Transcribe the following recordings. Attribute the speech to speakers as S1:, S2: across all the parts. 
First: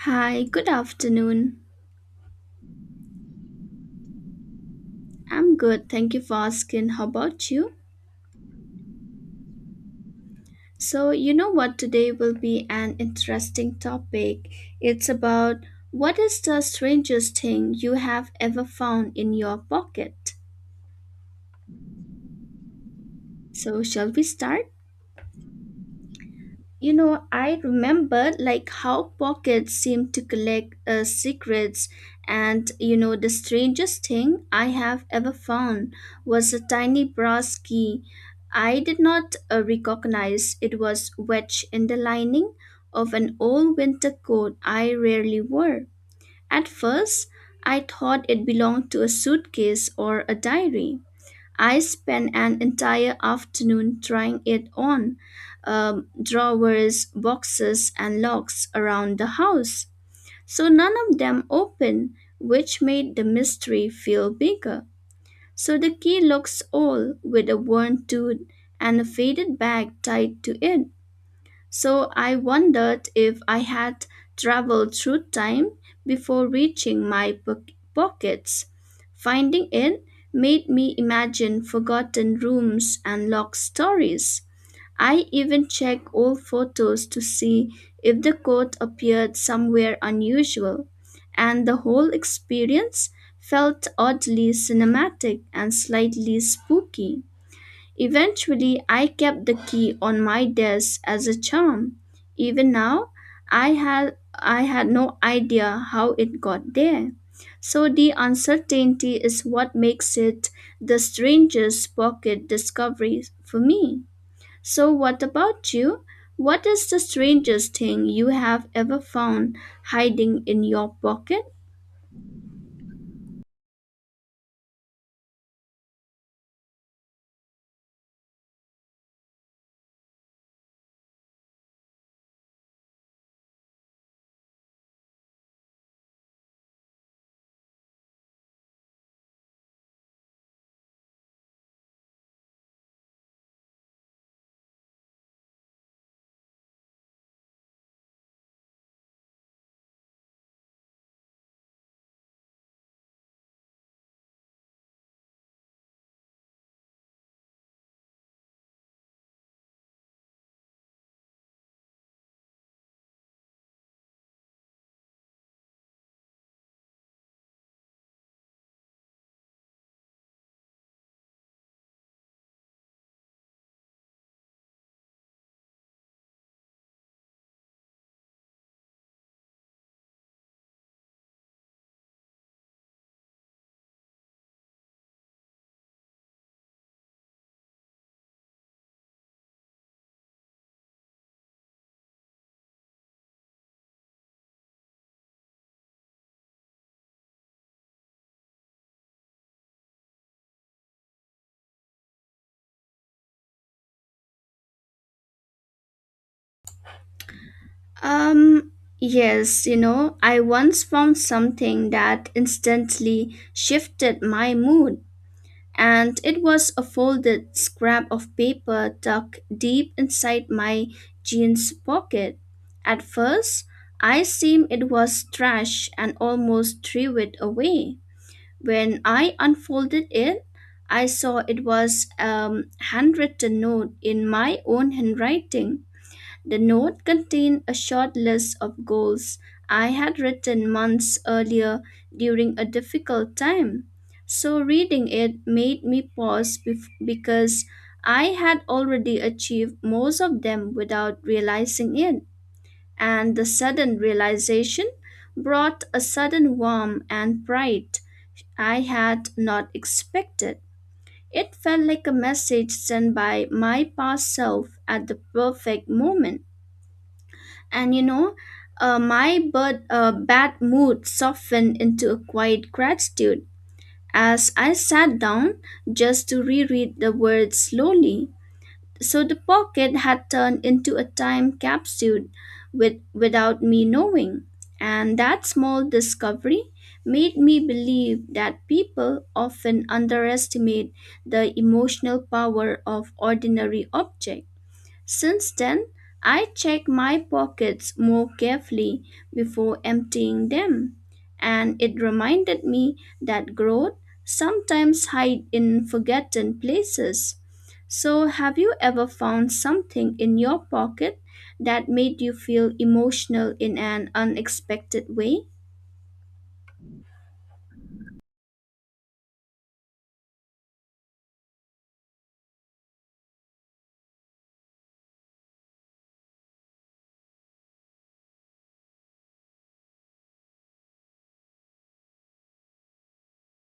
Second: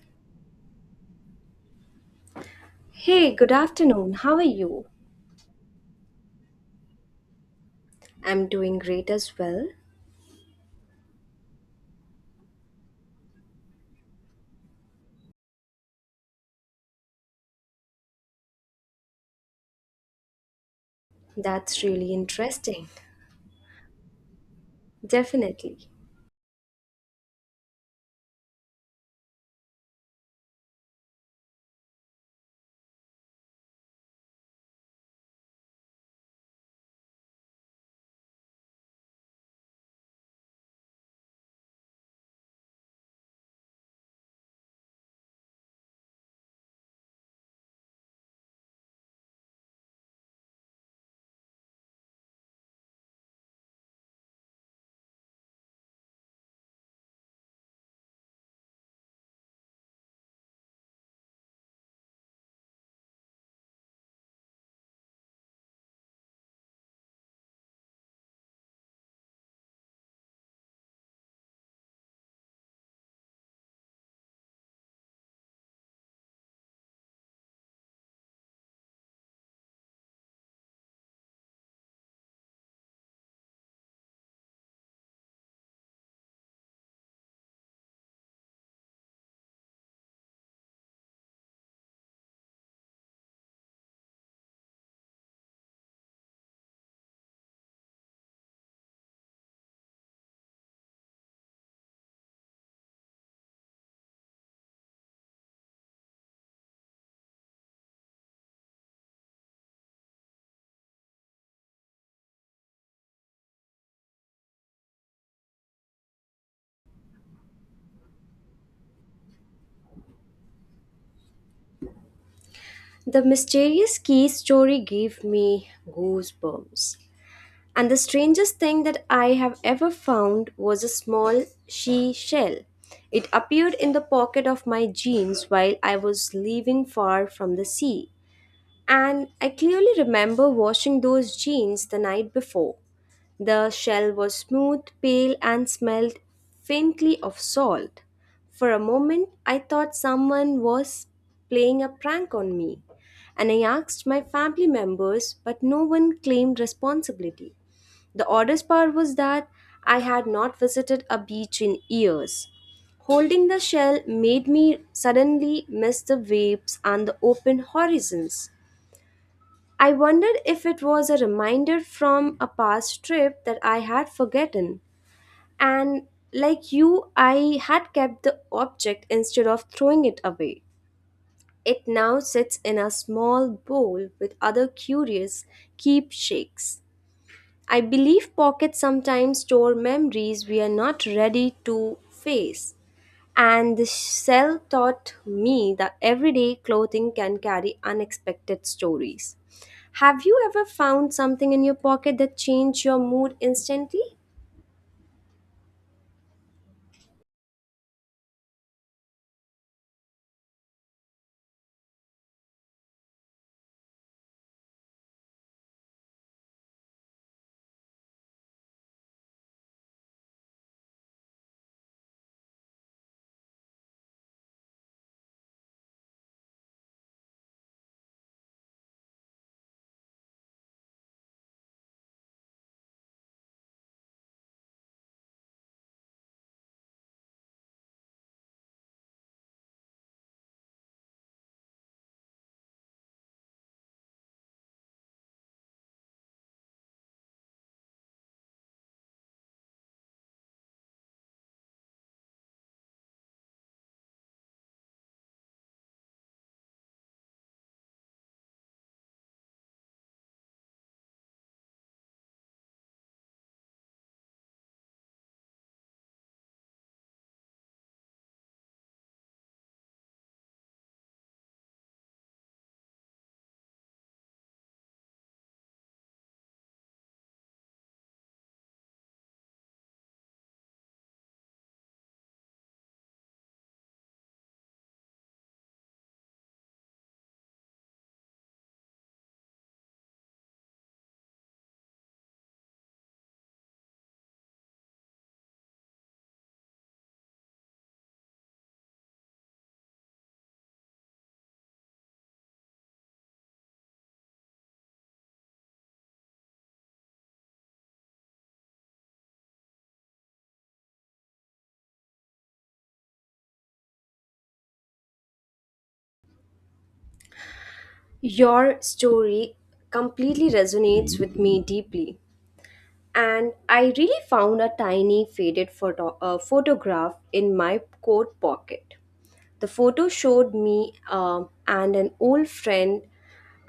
S1: Hi, good afternoon.
S2: Hey, good afternoon. How are you?
S1: I'm good, thank you for asking. How about you?
S2: I'm doing great as well.
S1: So, you know what, today will be an interesting topic. It's about what is the strangest thing you have ever found in your pocket?
S2: That's really interesting.
S1: So, shall we start?
S2: Definitely.
S1: You know, I remember like how pockets seem to collect secrets, and you know, the strangest thing I have ever found was a tiny brass key. I did not recognize it was wedged in the lining of an old winter coat I rarely wore. At first, I thought it belonged to a suitcase or a diary. I spent an entire afternoon trying it on drawers, boxes, and locks around the house. So none of them opened, which made the mystery feel bigger. So the key looks old with a worn tooth and a faded bag tied to it. So I wondered if I had traveled through time before reaching my pockets. Finding it made me imagine forgotten rooms and locked stories. I even checked old photos to see if the coat appeared somewhere unusual, and the whole experience felt oddly cinematic and slightly spooky. Eventually, I kept the key on my desk as a charm. Even now, I had no idea how it got there. So the uncertainty is what makes it the strangest pocket discovery for me. So what about you? What is the strangest thing you have ever found hiding in your pocket?
S2: The mysterious key story gave me goosebumps. And the strangest thing that I have ever found was a small shell. It appeared in the pocket of my jeans while I was leaving far from the sea. And I clearly remember washing those jeans the night before. The shell was smooth, pale, and smelled faintly of salt. For a moment, I thought someone was playing a prank on me, and I asked my family members, but no one claimed responsibility. The oddest part was that I had not visited a beach in years. Holding the shell made me suddenly miss the waves and the open horizons. I wondered if it was a reminder from a past trip that I had forgotten. And like you, I had kept the object instead of throwing it away. It now sits in a small bowl with other curious keepsakes. I believe pockets sometimes store memories we are not ready to face. And the cell taught me that everyday clothing can carry unexpected stories. Have you ever found something in your pocket that changed your mood instantly?
S1: Um, yes, you know, I once found something that instantly shifted my mood, and it was a folded scrap of paper tucked deep inside my jeans pocket. At first, I assumed it was trash and almost threw it away. When I unfolded it, I saw it was a handwritten note in my own handwriting. The note contained a short list of goals I had written months earlier during a difficult time. So, reading it made me pause because I had already achieved most of them without realizing it. And the sudden realization brought a sudden warmth and pride I had not expected. It felt like a message sent by my past self at the perfect moment. And you know, bad mood softened into a quiet gratitude as I sat down just to reread the words slowly. So the pocket had turned into a time capsule without me knowing. And that small discovery made me believe that people often underestimate the emotional power of ordinary objects. Since then, I check my pockets more carefully before emptying them, and it reminded me that growth sometimes hides in forgotten places. So, have you ever found something in your pocket that made you feel emotional in an unexpected way?
S2: Your story completely resonates with me deeply. And I really found a tiny faded photograph in my coat pocket. The photo showed me and an old friend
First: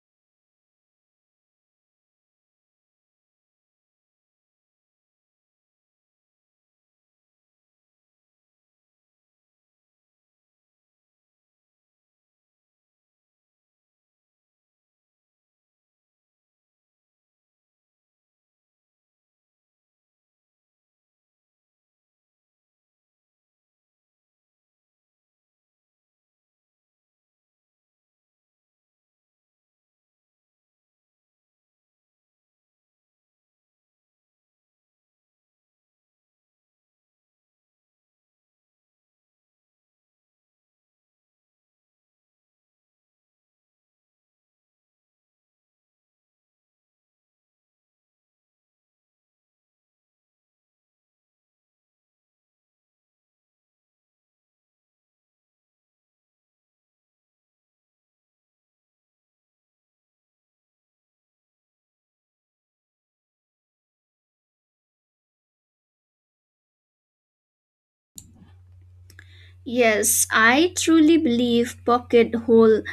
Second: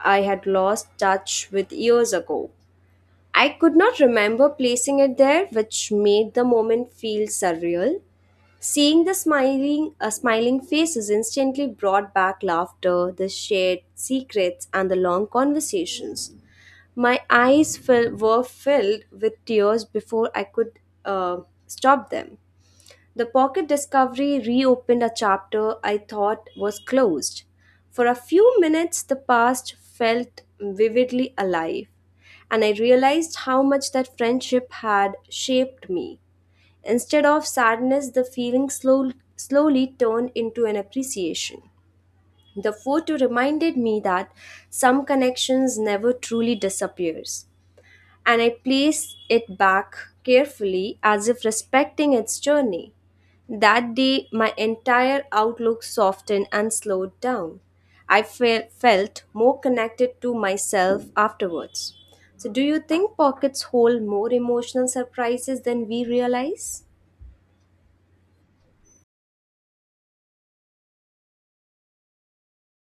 S2: I had lost touch with years ago. I could not remember placing it there, which made the moment feel surreal. Seeing the smiling faces instantly brought back laughter, the shared secrets, and the long conversations. Were filled with tears before I could uh, stop them. The pocket discovery reopened a chapter I thought was closed. For a few minutes, the past felt vividly alive, and I realized how much that friendship had shaped me. Instead of sadness, the feeling slowly turned into an appreciation. The photo reminded me that some connections never truly disappears, and I place it back carefully as if respecting its journey. That day, my entire outlook softened and slowed down. Felt more connected to myself afterwards. So, do you think pockets hold more emotional surprises than we realize?
S1: Yes, I truly believe pocket hole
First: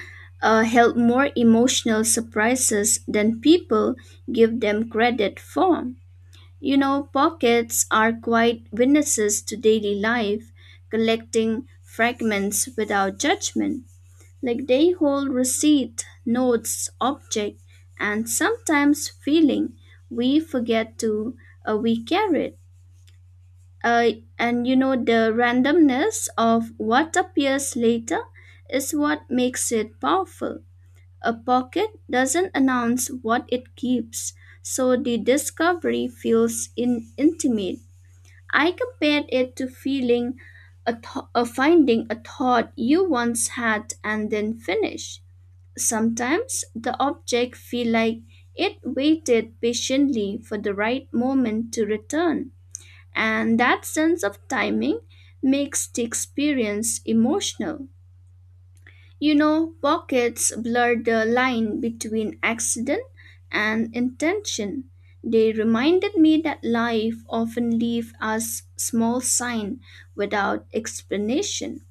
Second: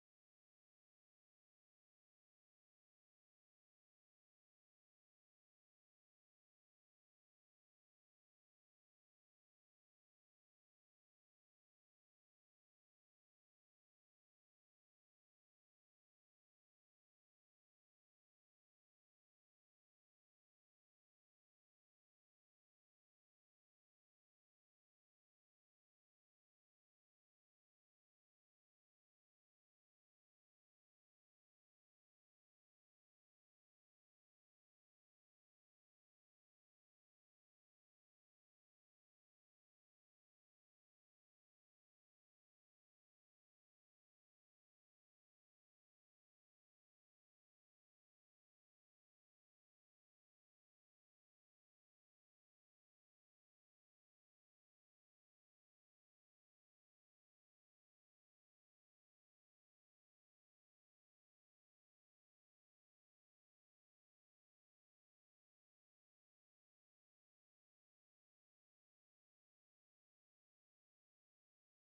S1: held more emotional surprises than people give them credit for. You know, pockets are quite witnesses to daily life, collecting fragments without judgment. Like they hold receipt, notes, object, and sometimes feeling. We forget we carry it. Uh, and you know, the randomness of what appears later is what makes it powerful. A pocket doesn't announce what it keeps, so the discovery feels intimate. I compared it to finding a thought you once had and then finish. Sometimes the object feel like it waited patiently for the right moment to return, and that sense of timing makes the experience emotional. You know, pockets blur the line between accident and intention. They reminded me that life often leaves us small sign without explanation.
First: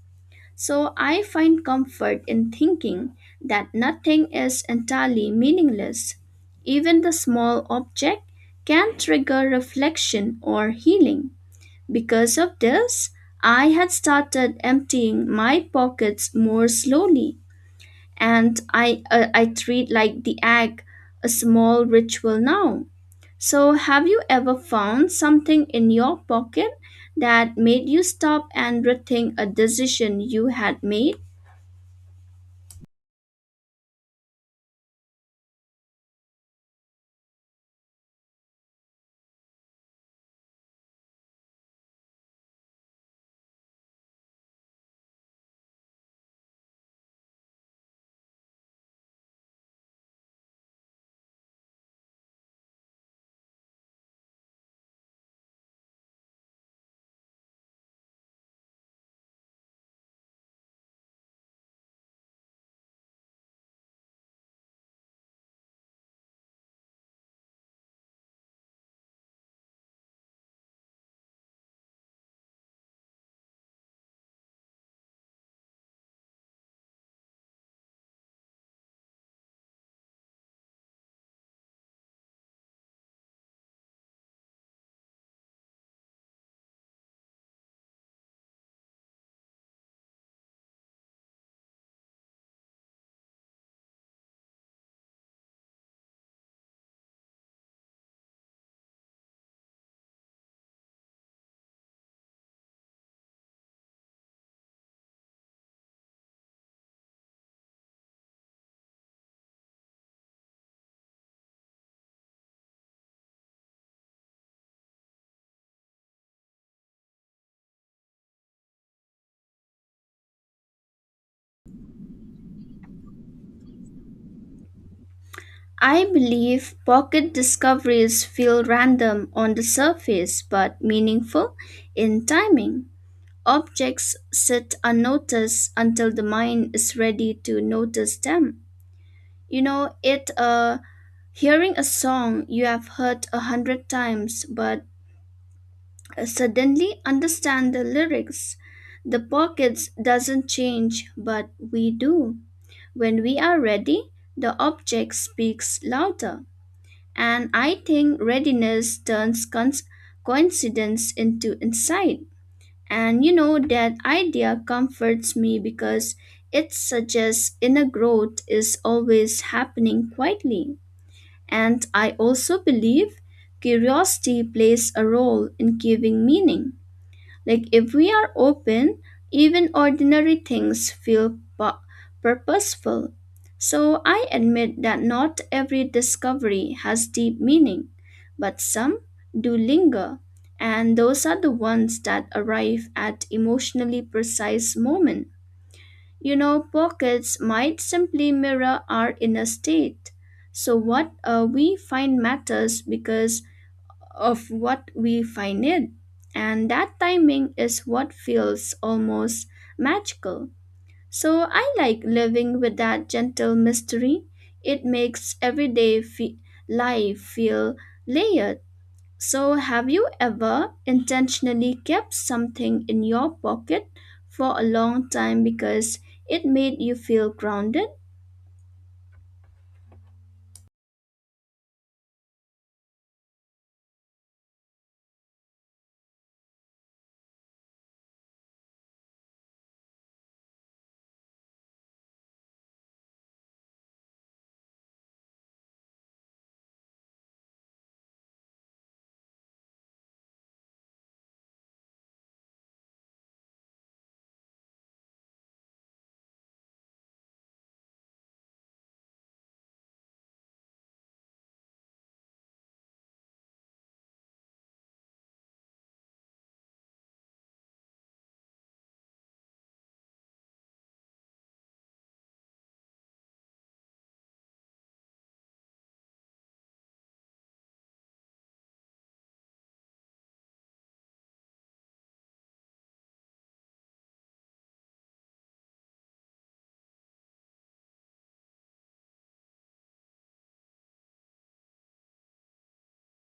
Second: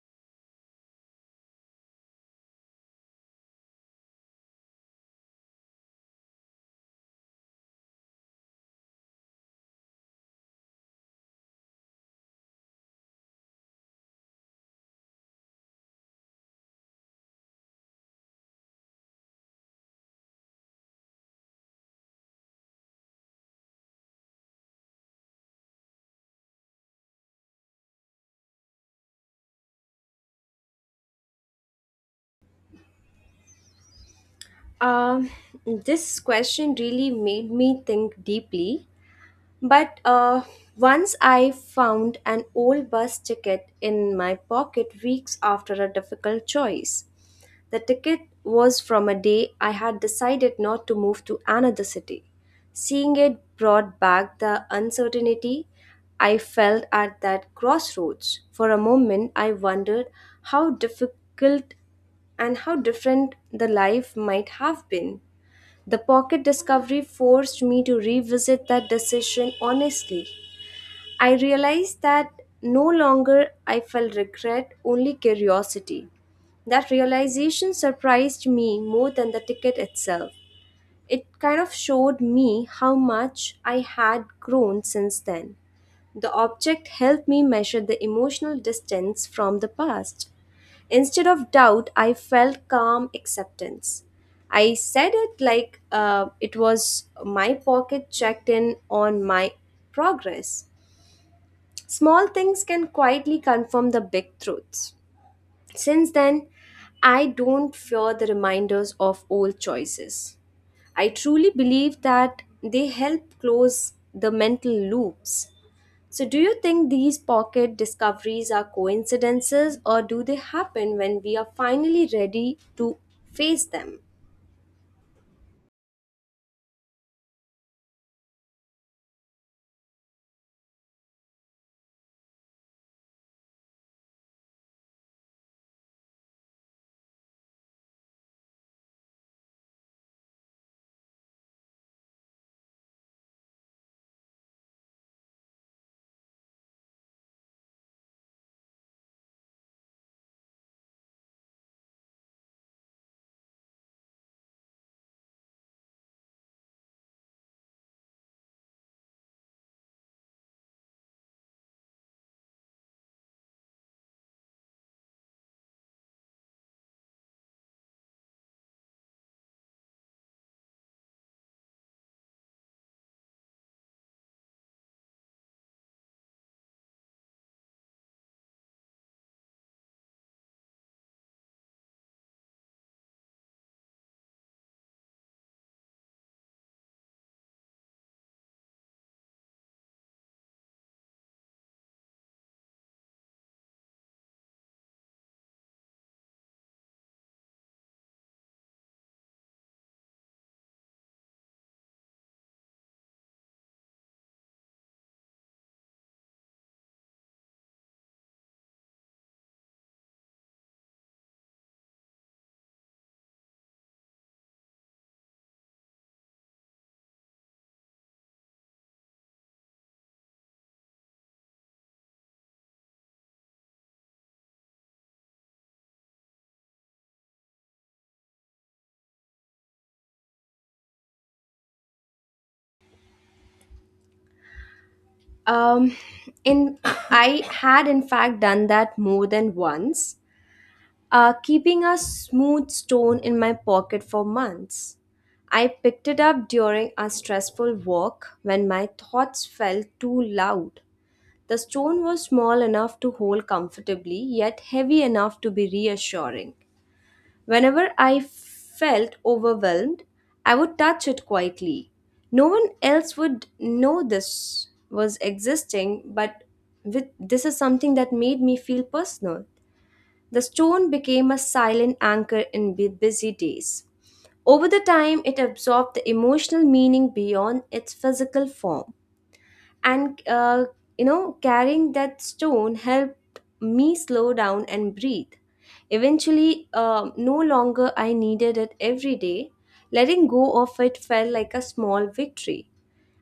S1: So I find comfort in thinking that nothing is entirely meaningless. Even the small object can trigger reflection or healing. Because of this, I had started emptying my pockets more slowly and I treat like the egg a small ritual now. So have you ever found something in your pocket that made you stop and rethink a decision you had made?
S2: Um, this question really made me think deeply. But Once I found an old bus ticket in my pocket weeks after a difficult choice. The ticket was from a day I had decided not to move to another city. Seeing it brought back the uncertainty I felt at that crossroads. For a moment, I wondered how difficult and how different the life might have been. The pocket discovery forced me to revisit that decision honestly. I realized that no longer I felt regret, only curiosity. That realization surprised me more than the ticket itself. It kind of showed me how much I had grown since then. The object helped me measure the emotional distance from the past. Instead of doubt, I felt calm acceptance. I said it like it was my pocket checked in on my progress. Small things can quietly confirm the big truths. Since then, I don't fear the reminders of old choices. I truly believe that they help close the mental loops. So, do you think these pocket discoveries are coincidences, or do they happen when we are finally ready to face them?
S1: I believe pocket discoveries feel random on the surface but meaningful in timing. Objects sit unnoticed until the mind is ready to notice them. You know, it hearing a song you have heard a hundred times but suddenly understand the lyrics. The pockets doesn't change but we do. When we are ready, the object speaks louder. And I think readiness turns coincidence into insight. And you know that idea comforts me because it suggests inner growth is always happening quietly. And I also believe curiosity plays a role in giving meaning. Like if we are open, even ordinary things feel purposeful. So I admit that not every discovery has deep meaning, but some do linger, and those are the ones that arrive at emotionally precise moment. You know, pockets might simply mirror our inner state. So, what we find matters because of what we find it. And that timing is what feels almost magical. So, I like living with that gentle mystery. It makes everyday life feel layered. So, have you ever intentionally kept something in your pocket for a long time because it made you feel grounded?
S2: Um, in I had in fact done that more than once, keeping a smooth stone in my pocket for months. I picked it up during a stressful walk when my thoughts felt too loud. The stone was small enough to hold comfortably, yet heavy enough to be reassuring. Whenever I felt overwhelmed, I would touch it quietly. No one else would know this was existing, but this is something that made me feel personal. The stone became a silent anchor in busy days. Over the time, it absorbed the emotional meaning beyond its physical form. And, uh, Carrying that stone helped me slow down and breathe. Eventually, no longer I needed it every day. Letting go of it felt like a small victory.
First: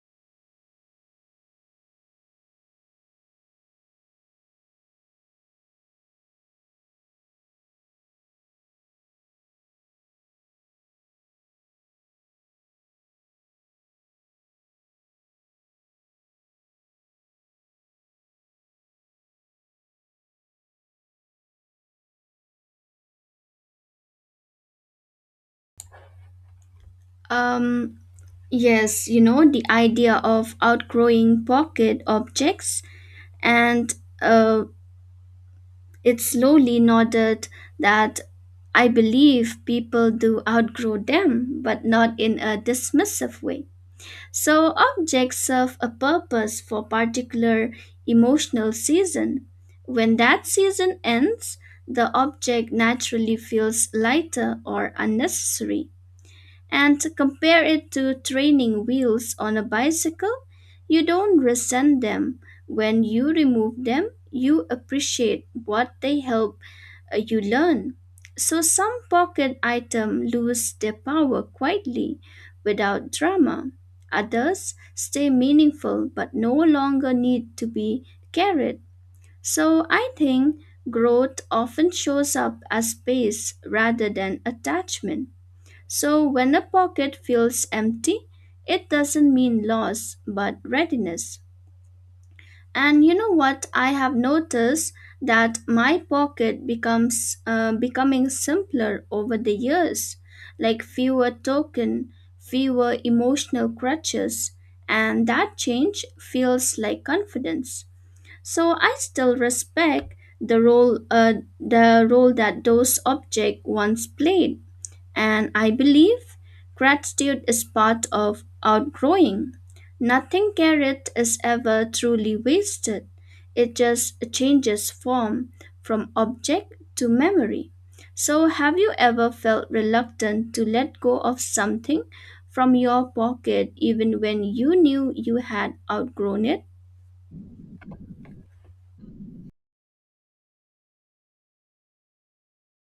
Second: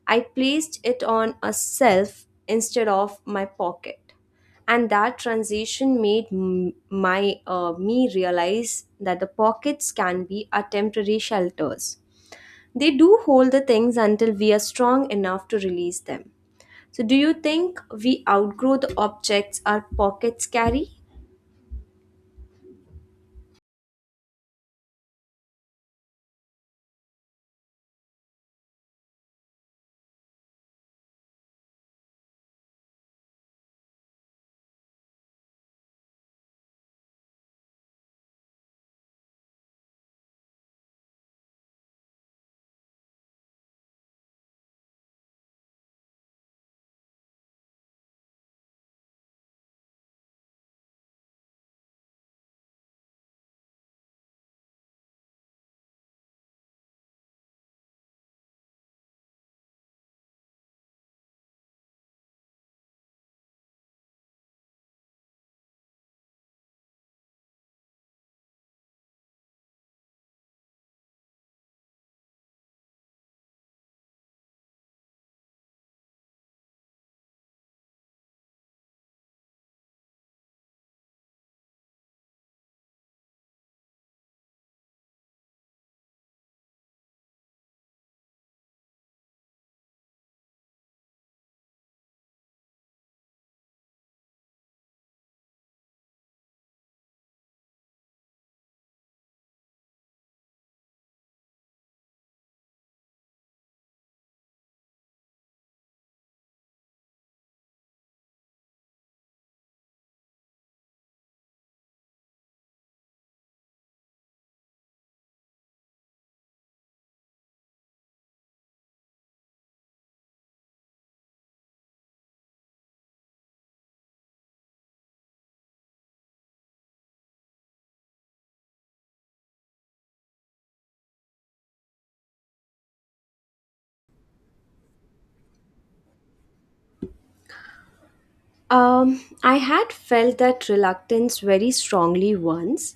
S2: I placed it on a shelf instead of my pocket. And that transition made m- my me realize that the pockets can be our temporary shelters. They do hold the things until we are strong enough to release them. So, do you think we outgrow the objects our pockets carry?
S1: Um, yes, you know, the idea of outgrowing pocket objects, and uh, it slowly nodded that I believe people do outgrow them, but not in a dismissive way. So objects serve a purpose for particular emotional season. When that season ends, the object naturally feels lighter or unnecessary. And to compare it to training wheels on a bicycle, you don't resent them. When you remove them, you appreciate what they help you learn. So some pocket item lose their power quietly without drama. Others stay meaningful but no longer need to be carried. So I think growth often shows up as space rather than attachment. So when a pocket feels empty, it doesn't mean loss but readiness. And you know what? I have noticed that my pocket becomes becoming simpler over the years, like fewer token, fewer emotional crutches, and that change feels like confidence. So I still respect the role uh, the role that those objects once played, and I believe gratitude is part of outgrowing. Nothing carried is ever truly wasted, it just changes form from object to memory. So, have you ever felt reluctant to let go of something from your pocket even when you knew you had outgrown it?
S2: I had felt that reluctance very strongly once.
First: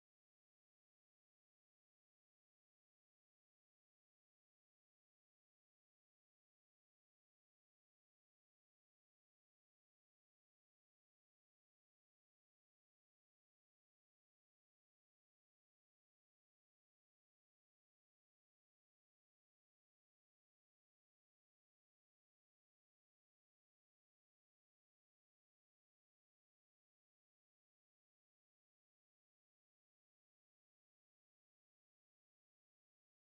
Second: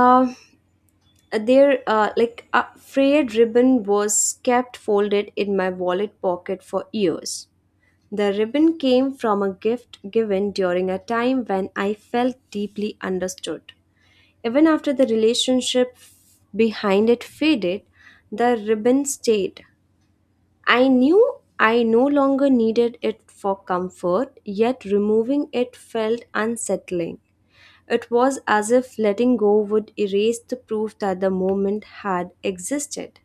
S2: Um there Like a frayed ribbon was kept folded in my wallet pocket for years. The ribbon came from a gift given during a time when I felt deeply understood. Even after the relationship behind it faded, the ribbon stayed. I knew I no longer needed it for comfort, yet removing it felt unsettling. It was as if letting go would erase the proof that the moment had existed.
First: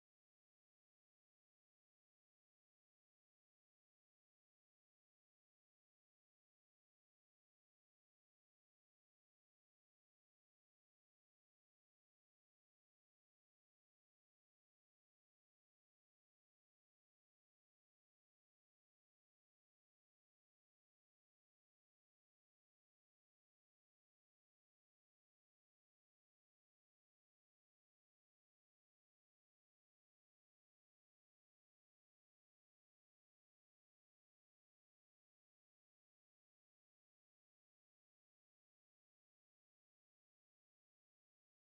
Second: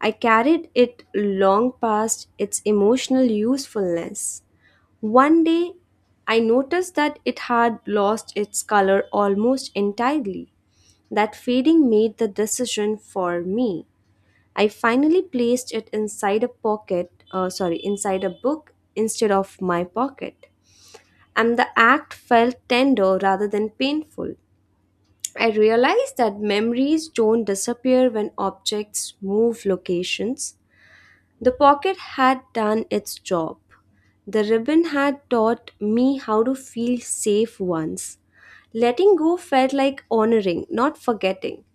S2: I carried it long past its emotional usefulness. One day, I noticed that it had lost its color almost entirely. That fading made the decision for me. I finally placed it inside a book instead of my pocket. And the act felt tender rather than painful. I realized that memories don't disappear when objects move locations. The pocket had done its job. The ribbon had taught me how to feel safe once. Letting go felt like honoring, not forgetting.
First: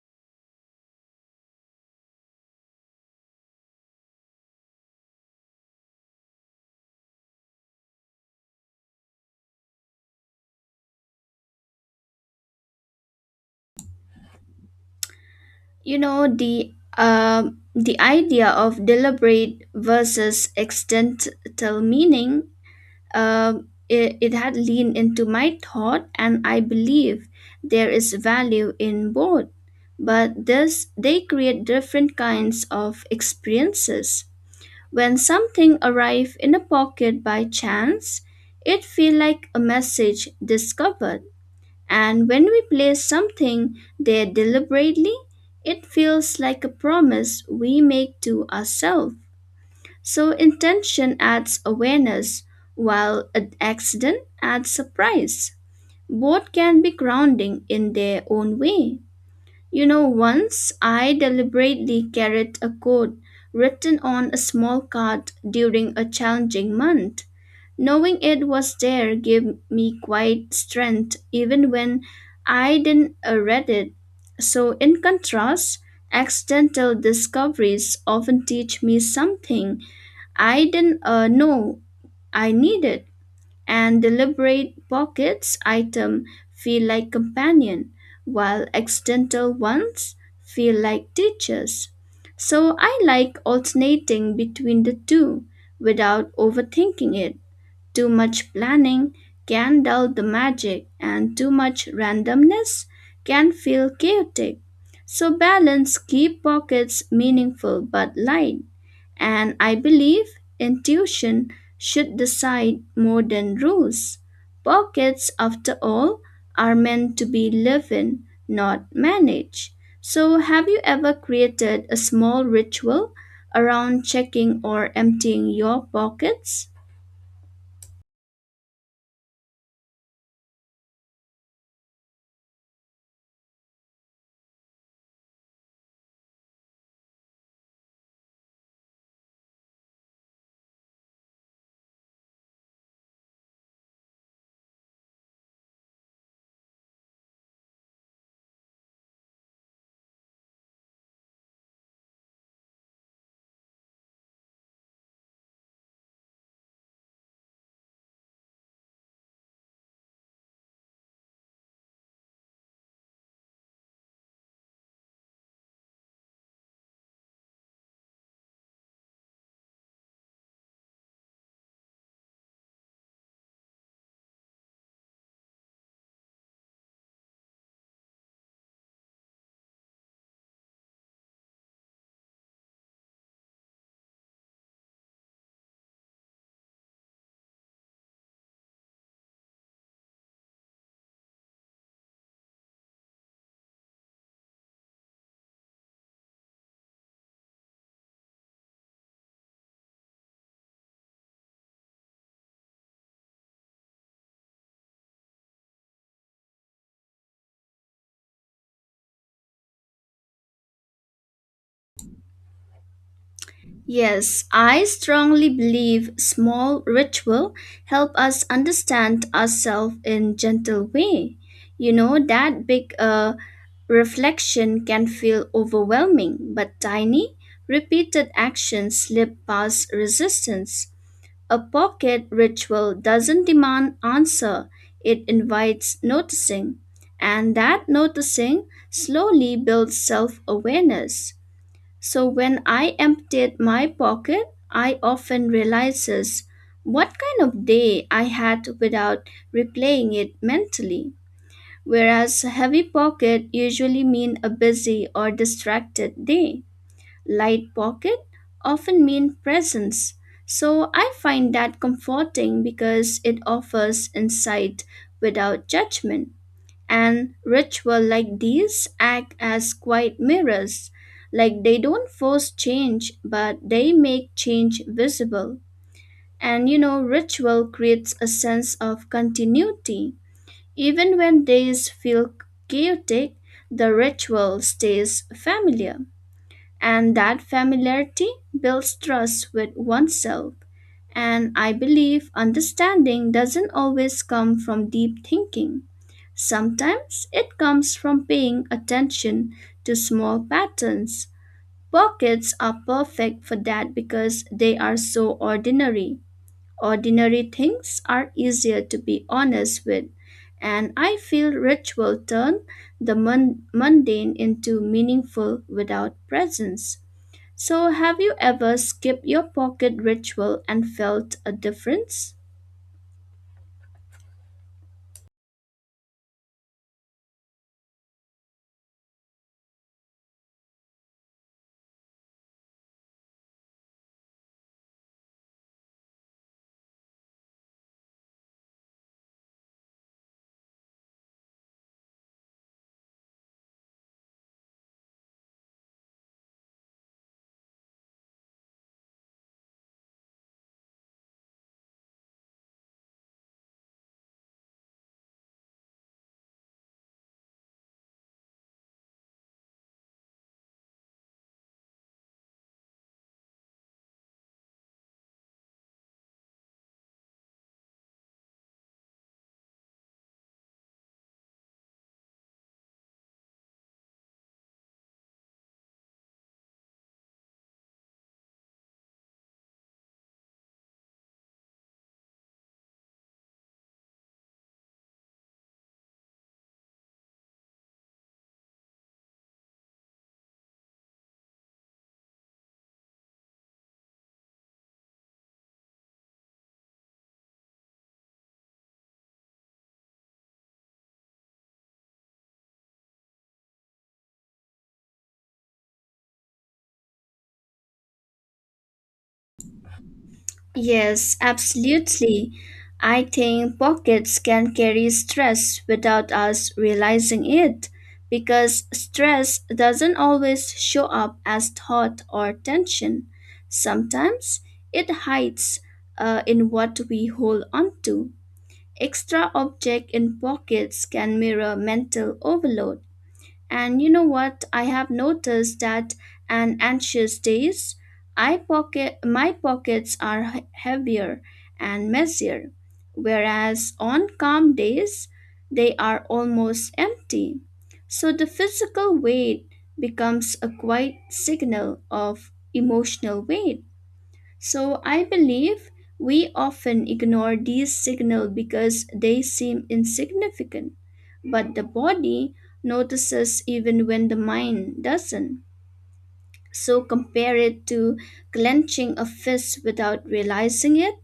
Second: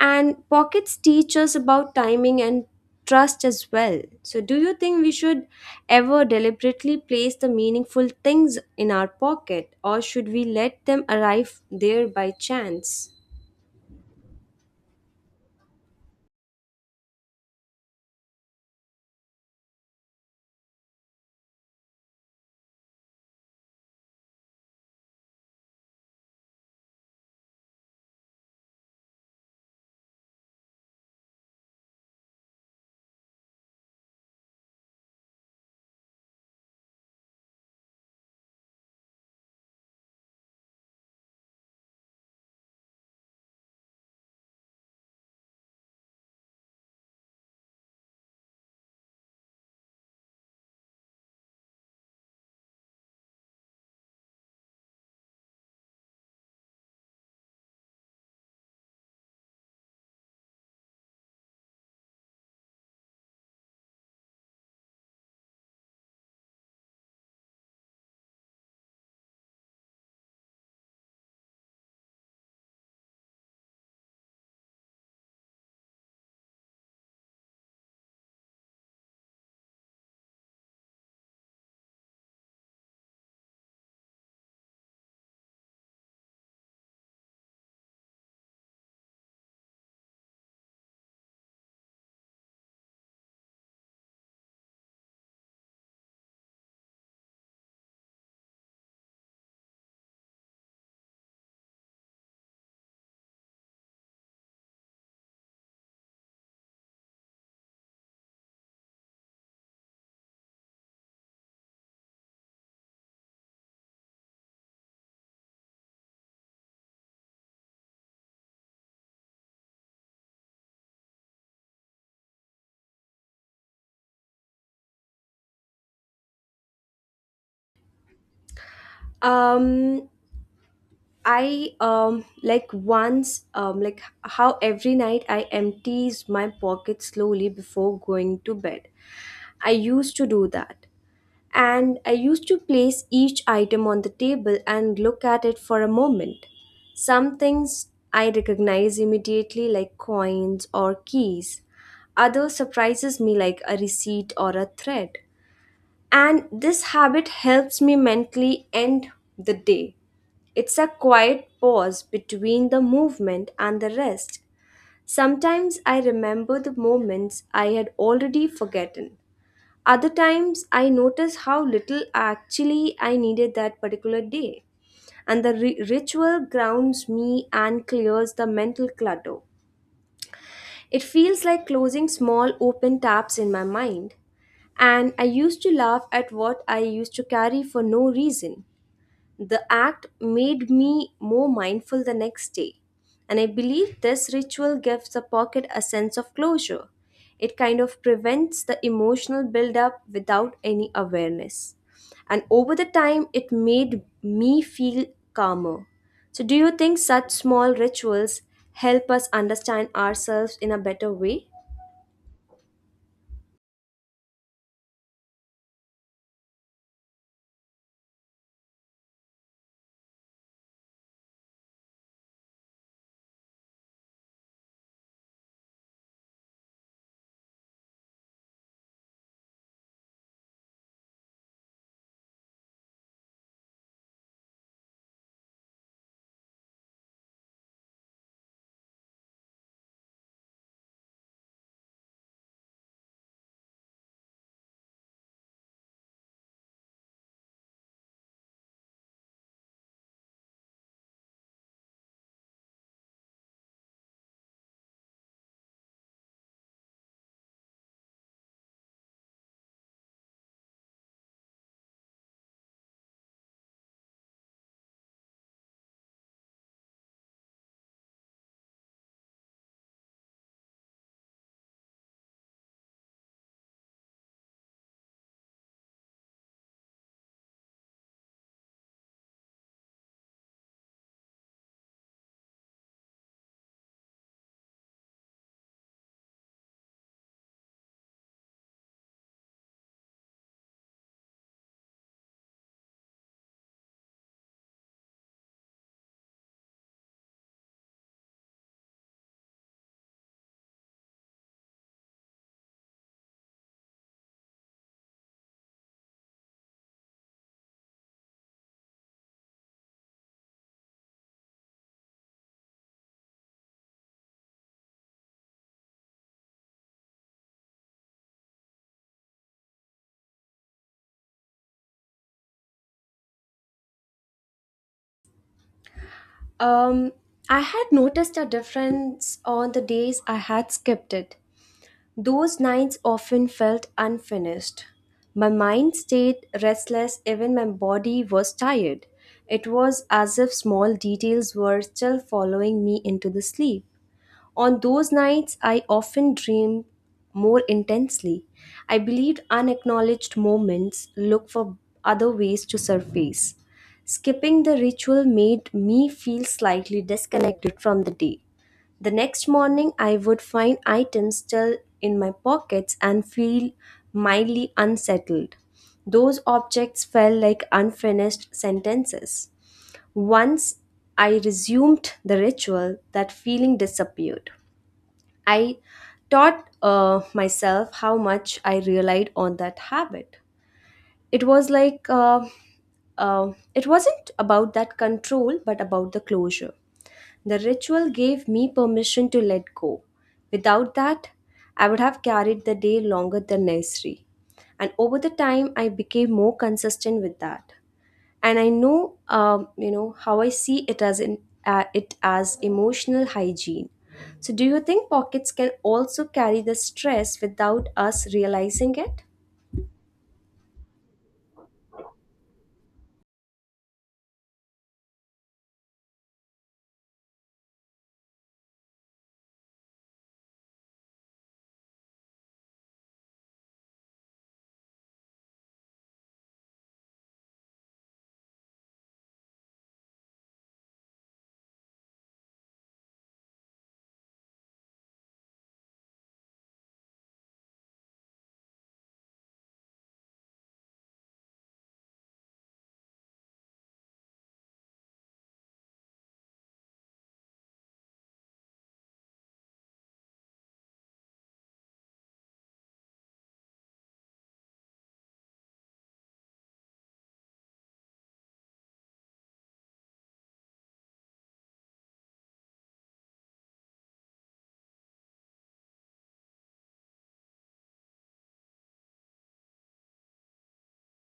S2: And pockets teach us about timing and trust as well. So, do you think we should ever deliberately place the meaningful things in our pocket, or should we let them arrive there by chance?
S1: You know, the idea of deliberate versus extentile meaning. It had leaned into my thought, and I believe there is value in both. But this, they create different kinds of experiences. When something arrives in a pocket by chance, it feels like a message discovered. And when we place something there deliberately, it feels like a promise we make to ourselves. So intention adds awareness, while an accident adds surprise. Both can be grounding in their own way. You know, once I deliberately carried a code written on a small card during a challenging month. Knowing it was there gave me quite strength even when I didn't read it. So, in contrast, accidental discoveries often teach me something I didn't know I needed, and deliberate pockets item feel like companion, while accidental ones feel like teachers. So I like alternating between the two without overthinking it. Too much planning can dull the magic, and too much randomness can feel chaotic. So balance keep pockets meaningful but light. And I believe intuition should decide more than rules. Pockets, after all, are meant to be lived in, not managed. So, have you ever created a small ritual around checking or emptying your pockets?
S2: Um I like Once, like how every night I empties my pocket slowly before going to bed. I used to do that, and I used to place each item on the table and look at it for a moment. Some things I recognize immediately, like coins or keys. Other surprises me, like a receipt or a thread. And this habit helps me mentally end the day. It's a quiet pause between the movement and the rest. Sometimes I remember the moments I had already forgotten. Other times I notice how little actually I needed that particular day. And the ritual grounds me and clears the mental clutter. It feels like closing small open taps in my mind. And I used to laugh at what I used to carry for no reason. The act made me more mindful the next day, and I believe this ritual gives the pocket a sense of closure. It kind of prevents the emotional buildup without any awareness. And over the time, it made me feel calmer. So, do you think such small rituals help us understand ourselves in a better way?
S1: Yes, I strongly believe small ritual help us understand ourselves in gentle way. You know that big reflection can feel overwhelming, but tiny repeated actions slip past resistance. A pocket ritual doesn't demand answer, it invites noticing, and that noticing slowly builds self-awareness. So when I emptied my pocket, I often realizes what kind of day I had without replaying it mentally. Whereas a heavy pocket usually mean a busy or distracted day. Light pocket often mean presence. So I find that comforting because it offers insight without judgment. And ritual like these act as quiet mirrors, like they don't force change, but they make change visible. And you know, ritual creates a sense of continuity. Even when days feel chaotic, the ritual stays familiar. And that familiarity builds trust with oneself. And I believe understanding doesn't always come from deep thinking. Sometimes it comes from paying attention to small patterns. Pockets are perfect for that because they are so ordinary. Ordinary things are easier to be honest with, and I feel ritual turn the mundane into meaningful without presence. So, have you ever skipped your pocket ritual and felt a difference?
S2: Um, I had noticed a difference on the days I had skipped it. Those nights often felt unfinished. My mind stayed restless even my body was tired. It was as if small details were still following me into the sleep. On those nights, I often dream more intensely. I believe unacknowledged moments look for other ways to surface. Skipping the ritual made me feel slightly disconnected from the day. The next morning, I would find items still in my pockets and feel mildly unsettled. Those objects felt like unfinished sentences. Once I resumed the ritual, that feeling disappeared. I taught myself how much I relied on that habit. It was like it wasn't about that control, but about the closure. The ritual gave me permission to let go. Without that, I would have carried the day longer than necessary. And over the time, I became more consistent with that, and I know you know how I see it as in it as emotional hygiene. So do you think pockets can also carry the stress without us realizing it?
S1: Yes, absolutely. I think pockets can carry stress without us realizing it because stress doesn't always show up as thought or tension. Sometimes it hides in what we hold onto. Extra object in pockets can mirror mental overload. And you know what? I have noticed that on anxious days, I pocket my pockets are heavier and messier, whereas on calm days, they are almost empty. So the physical weight becomes a quiet signal of emotional weight. So I believe we often ignore these signals because they seem insignificant, but the body notices even when the mind doesn't. So compare it to clenching a fist without realizing it.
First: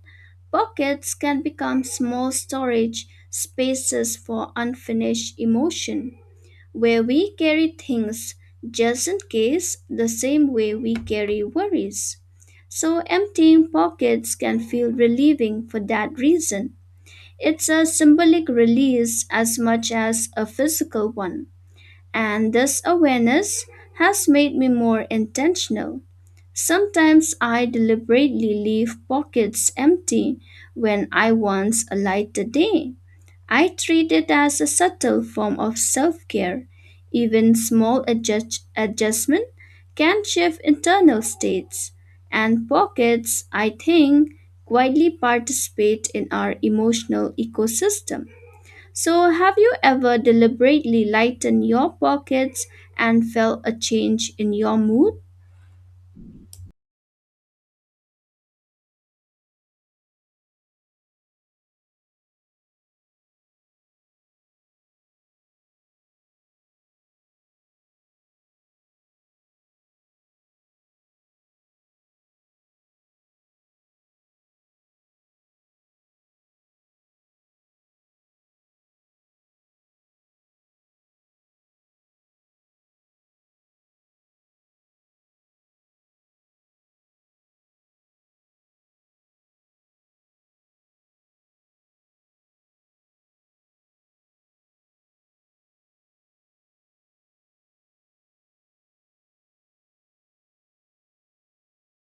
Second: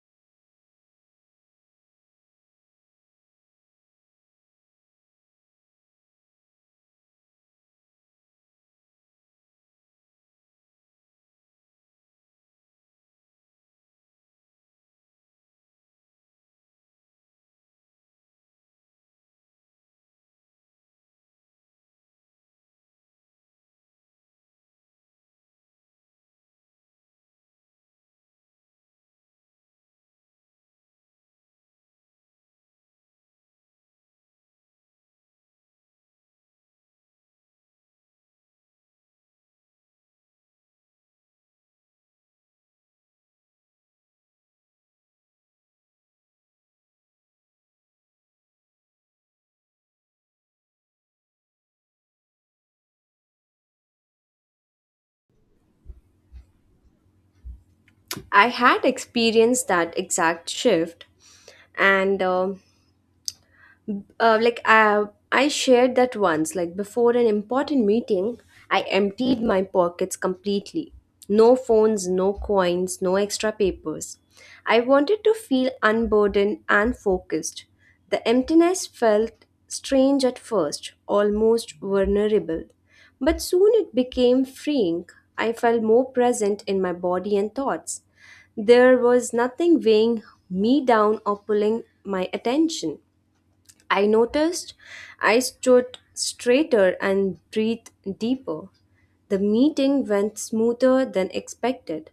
S1: Pockets can become small storage spaces for unfinished emotion where we carry things just in case the same way we carry worries. So, emptying pockets can feel relieving for that reason. It's a symbolic release as much as a physical one, and this awareness has made me more intentional. Sometimes I deliberately leave pockets empty when I once light the day. I treat it as a subtle form of self care. Even small adjustment can shift internal states, and pockets, I think, quietly participate in our emotional ecosystem. So, have you ever deliberately lightened your pockets and felt a change in your mood?
S2: I had experienced that exact shift. And like I shared that once, like before an important meeting, I emptied my pockets completely. No phones, no coins, no extra papers. I wanted to feel unburdened and focused. The emptiness felt strange at first, almost vulnerable. But soon it became freeing. I felt more present in my body and thoughts. There was nothing weighing me down or pulling my attention. I noticed I stood straighter and breathed deeper. The meeting went smoother than expected.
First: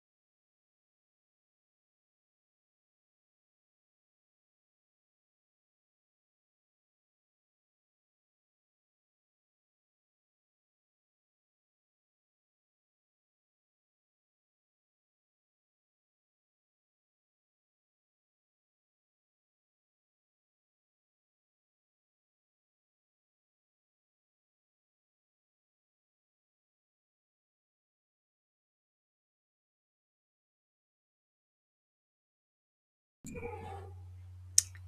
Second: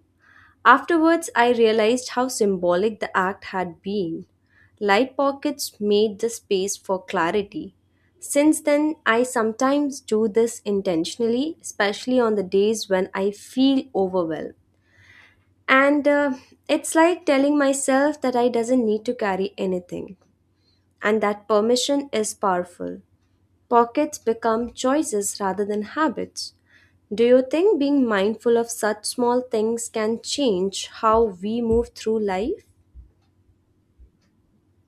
S2: Afterwards, I realized how symbolic the act had been. Light pockets made the space for clarity. Since then, I sometimes do this intentionally, especially on the days when I feel overwhelmed. And It's like telling myself that I doesn't need to carry anything. And that permission is powerful. Pockets become choices rather than habits. Do you think being mindful of such small things can change how we move through life?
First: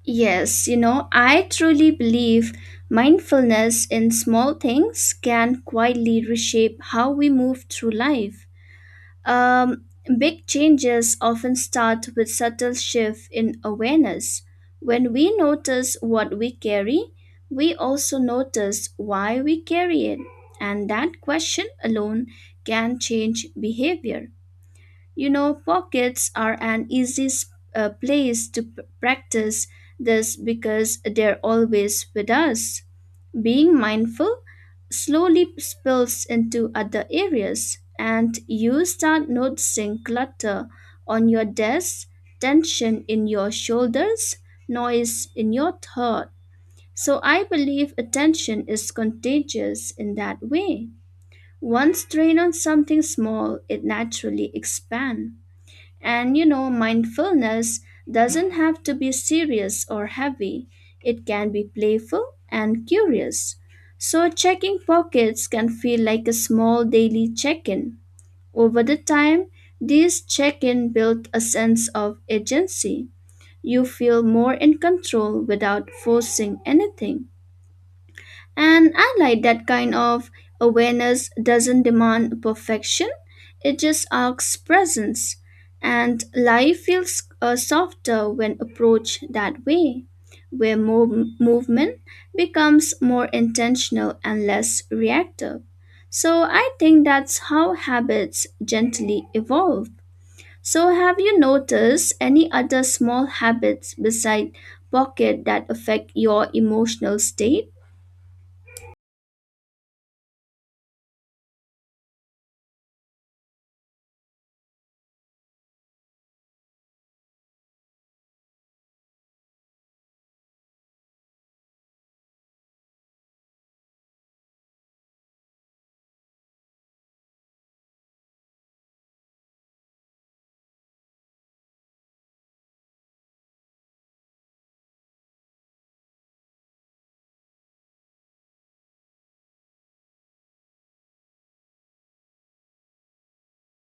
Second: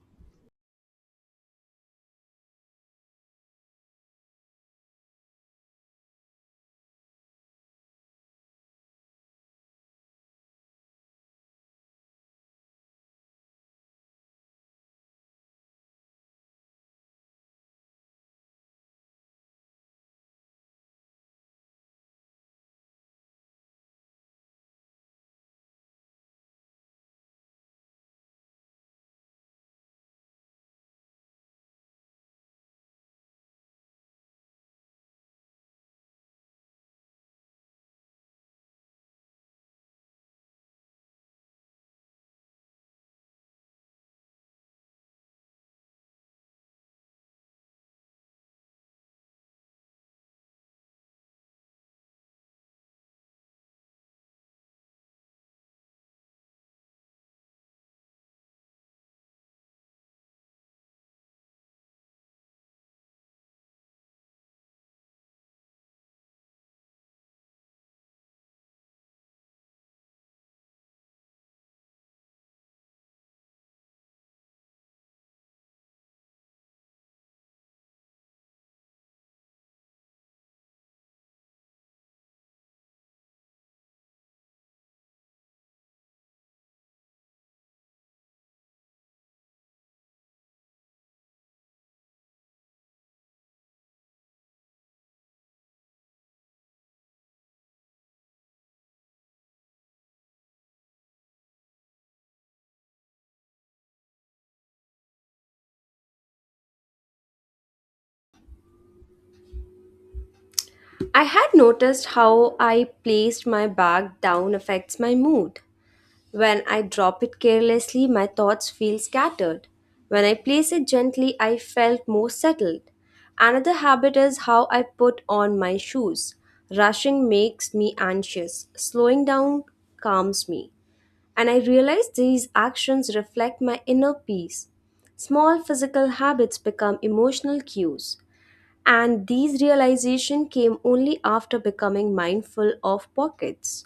S1: Yes, you know, I truly believe mindfulness in small things can quietly reshape how we move through life. Um, Big changes often start with subtle shift in awareness. When we notice what we carry, we also notice why we carry it, and that question alone can change behavior. You know, pockets are an easy place to practice this because they're always with us. Being mindful slowly spills into other areas, and you start noticing clutter on your desk, tension in your shoulders, noise in your throat. So I believe attention is contagious in that way. Once trained on something small, it naturally expands. And you know, mindfulness doesn't have to be serious or heavy, it can be playful and curious. So, checking pockets can feel like a small daily check in. Over the time, these check in build a sense of agency. You feel more in control without forcing anything. And I like that kind of awareness doesn't demand perfection, it just asks presence. And life feels softer when approached that way, where movement becomes more intentional and less reactive. So I think that's how habits gently evolve. So, have you noticed any other small habits beside pocket that affect your emotional state?
S2: I had noticed how I placed my bag down affects my mood. When I drop it carelessly, my thoughts feel scattered. When I place it gently, I felt more settled. Another habit is how I put on my shoes. Rushing makes me anxious, slowing down calms me. And I realize these actions reflect my inner peace. Small physical habits become emotional cues, and these realization came only after becoming mindful of pockets.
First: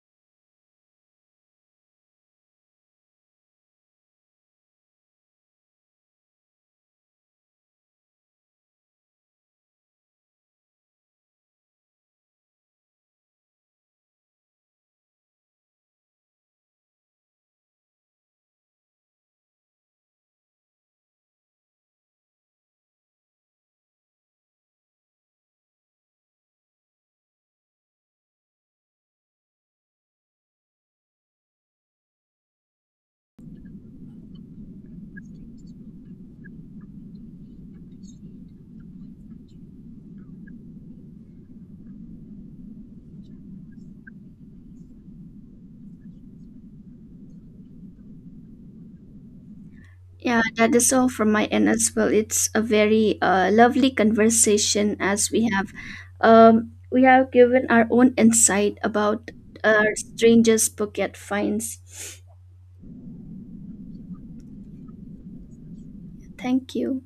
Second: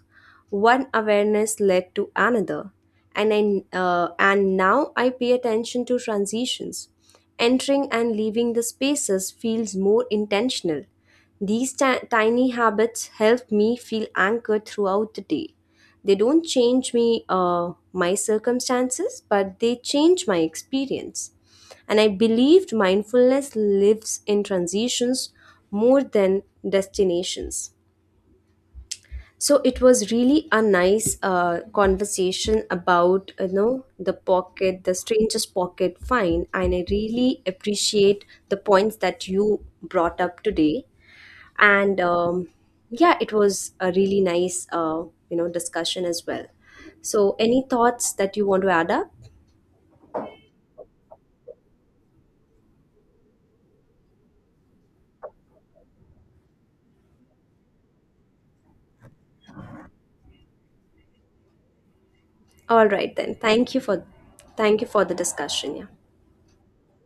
S2: One awareness led to another, and now I pay attention to transitions. Entering and leaving the spaces feels more intentional. These tiny habits help me feel anchored throughout the day. They don't change me my circumstances, but they change my experience. And I believed mindfulness lives in transitions more than destinations. So it was really a nice conversation about the pocket, the strangest pocket find, and I really appreciate the points that you brought up today. And Yeah, it was a really nice discussion as well. So any thoughts that you want to add up?
S1: Yeah, that is all from my end as well. It's a very lovely conversation as we have given our own insight about our strangers' pocket finds.
S2: All right then. Thank you for the discussion. Yeah.
S1: Thank you.